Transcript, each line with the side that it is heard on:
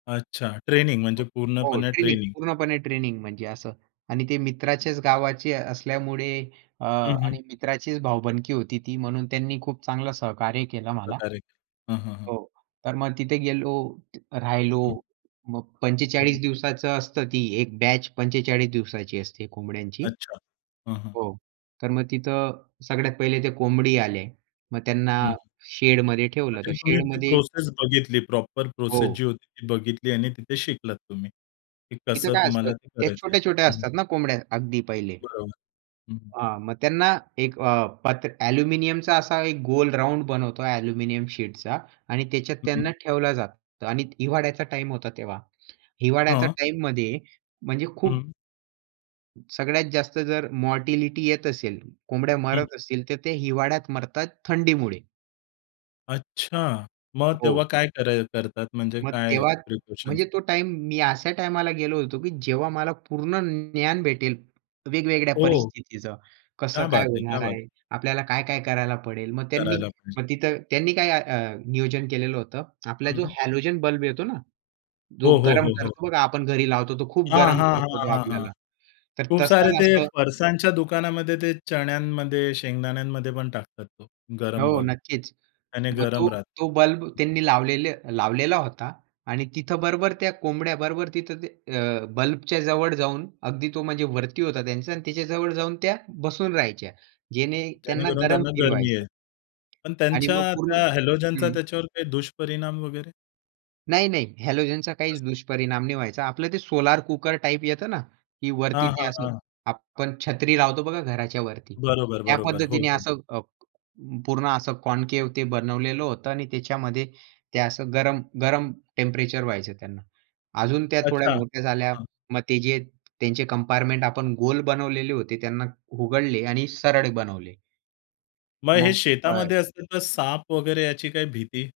left: अच्छा ट्रेनिंग, म्हणजे
right: हो,
left: पूर्णपणे
right: ट्रेनिंग
left: ट्रेनिंग.
right: पूर्णपणे ट्रेनिंग म्हणजे असं आणि ते मित्राचेच गावाचे असल्यामुळे अ,
left: हं, हं.
right: आणि मित्राचीच भाऊबंदकी होती ती म्हणून त्यांनी खूप चांगलं सहकार्य केलं मला.
left: [unintelligible] हं, हं, हं.
right: हो, तर मग तिथे गेलो, राहिलो.
left: हं.
right: मग
left: हं,
right: 45
left: हं.
right: दिवसाचं असतं, ती एक बॅच 45 दिवसाची असते कोंबड्यांची.
left: अच्छा, हं, हं.
right: हो. तर मग तिथं सगळ्यात पहिले ते कोंबडी आले, मग त्यांना
left: हं, हं.
right: शेडमध्ये ठेवलं
left: म्हणजे
right: तर
left: तुम्ही ती
right: शेडमध्ये
left: प्रोसेस बघितली, प्रॉपर प्रोसेस
right: हो.
left: जी होती ती बघितली आणि तिथे शिकलात तुम्ही, की
right: इथं
left: कसं
right: काय असतं
left: तुम्हाला ते
right: त्या
left: करायचं
right: छोट्या-छोट्या
left: आहे हं, हं.
right: असतात ना कोंबड्या अगदी पहिले
left: बरोबर, हं.
right: हां, मग त्यांना एक अ, पात्र ॲल्युमिनियमचा असा एक गोल राउंड बनवतो ॲल्युमिनियम शीटचा आणि त्याच्यात त्यांना
left: हं.
right: ठेवलं जातं आणि हिवाळ्याचा टाईम होता तेव्हा. हिवाळ्याच्या
left: हां.
right: टाईममध्ये म्हणजे खूप
left: हं.
right: सगळ्यात जास्त जर मॉर्टिलिटी येत असेल, कोंबड्या
left: हं.
right: मरत असतील, तर ते हिवाळ्यात मरतात, थंडीमुळे.
left: अच्छा, मग तेव्हा
right: हो.
left: काय कराय करतात, म्हणजे
right: मग
left: काय
right: तेव्हा
left: प्रिपरेशन्स?
right: म्हणजे तो टाईम मी अशा टाईमाला गेलो होतो, की जेव्हा मला पूर्ण ज्ञान भेटेल, वेगवेगळ्या
left: ओह!
right: परिस्थितीचं कसं
left: क्या
right: काय
left: बात है! क्या
right: होणार
left: बात है!
right: आहे? आपल्याला काय-काय करायला पडेल? मग त्यांनी
left: करायला पाहिजे.
right: मग तिथं त्यांनी काय अ, नियोजन केलेलं होतं. आपला जो
left: हं.
right: हॅलोजन बल्ब येतो ना, जो
left: हो, हो,
right: गरम
left: हो, हो.
right: करतो बघा आपण घरी लावतो, तो खूप
left: हां,
right: गरम
left: हां, हां,
right: करतो
left: हां, हां.
right: आपल्याला. तर
left: खूप सारे
right: तसंच
left: ते
right: असं
left: फरसाणच्या दुकानामध्ये ते चण्यांमध्ये, शेंगदाण्यांमध्ये पण टाकतात तो गरम
right: हो,
left: बल्ब
right: नक्कीच.
left: त्याने
right: मग
left: गरम
right: तो
left: राहतं.
right: तो बल्ब त्यांनी लावलेल लावलेला होता आणि तिथं बरोबर त्या कोंबड्या बरोबर तिथं ते अ, बल्बच्या जवळ जाऊन अगदी तो म्हणजे वरती होता त्यांचा आणि त्याच्या जवळ जाऊन त्या बसून राहायच्या जेणे त्यांना
left: जेणेकरून
right: गरम
left: त्यांना
right: फील
left: गरमी
right: व्हायचं.
left: येईल. पण
right: आणि
left: त्यांच्या
right: मग पूर्ण
left: त्या हॅलोजनचा
right: हं.
left: त्याच्यावर काही दुष्परिणाम वगैरे?
right: नाही-नाही हॅलोजनचा
left: असं.
right: काहीच दुष्परिणाम नाही व्हायचा. आपलं ते सोलार कुकर टाईप येतं ना, की वरती
left: हां,
right: ते
left: हां,
right: असं
left: हां.
right: आपण छत्री लावतो बघा घराच्यावरती.
left: बरोबर,
right: त्या
left: बरोबर. हो,
right: पद्धतीने
left: हो.
right: असं अ, पूर्ण असं कॉनकेव्ह ते बनवलेलं होतं आणि त्याच्यामध्ये ते असं गरम, गरम टेम्परेचर व्हायचं त्यांना. अजून त्या थोड्या
left: अच्छा. हां,
right: मोठ्या झाल्या.
left: हां.
right: मग ते जे त्यांचे कंपार्टमेंट आपण गोल बनवलेले होते त्यांना उघडले आणि सरळ बनवले.
left: मग हे
right: मग. [unintelligible]
left: शेतामध्ये असतं, तर साप वगैरे याची काही भीती?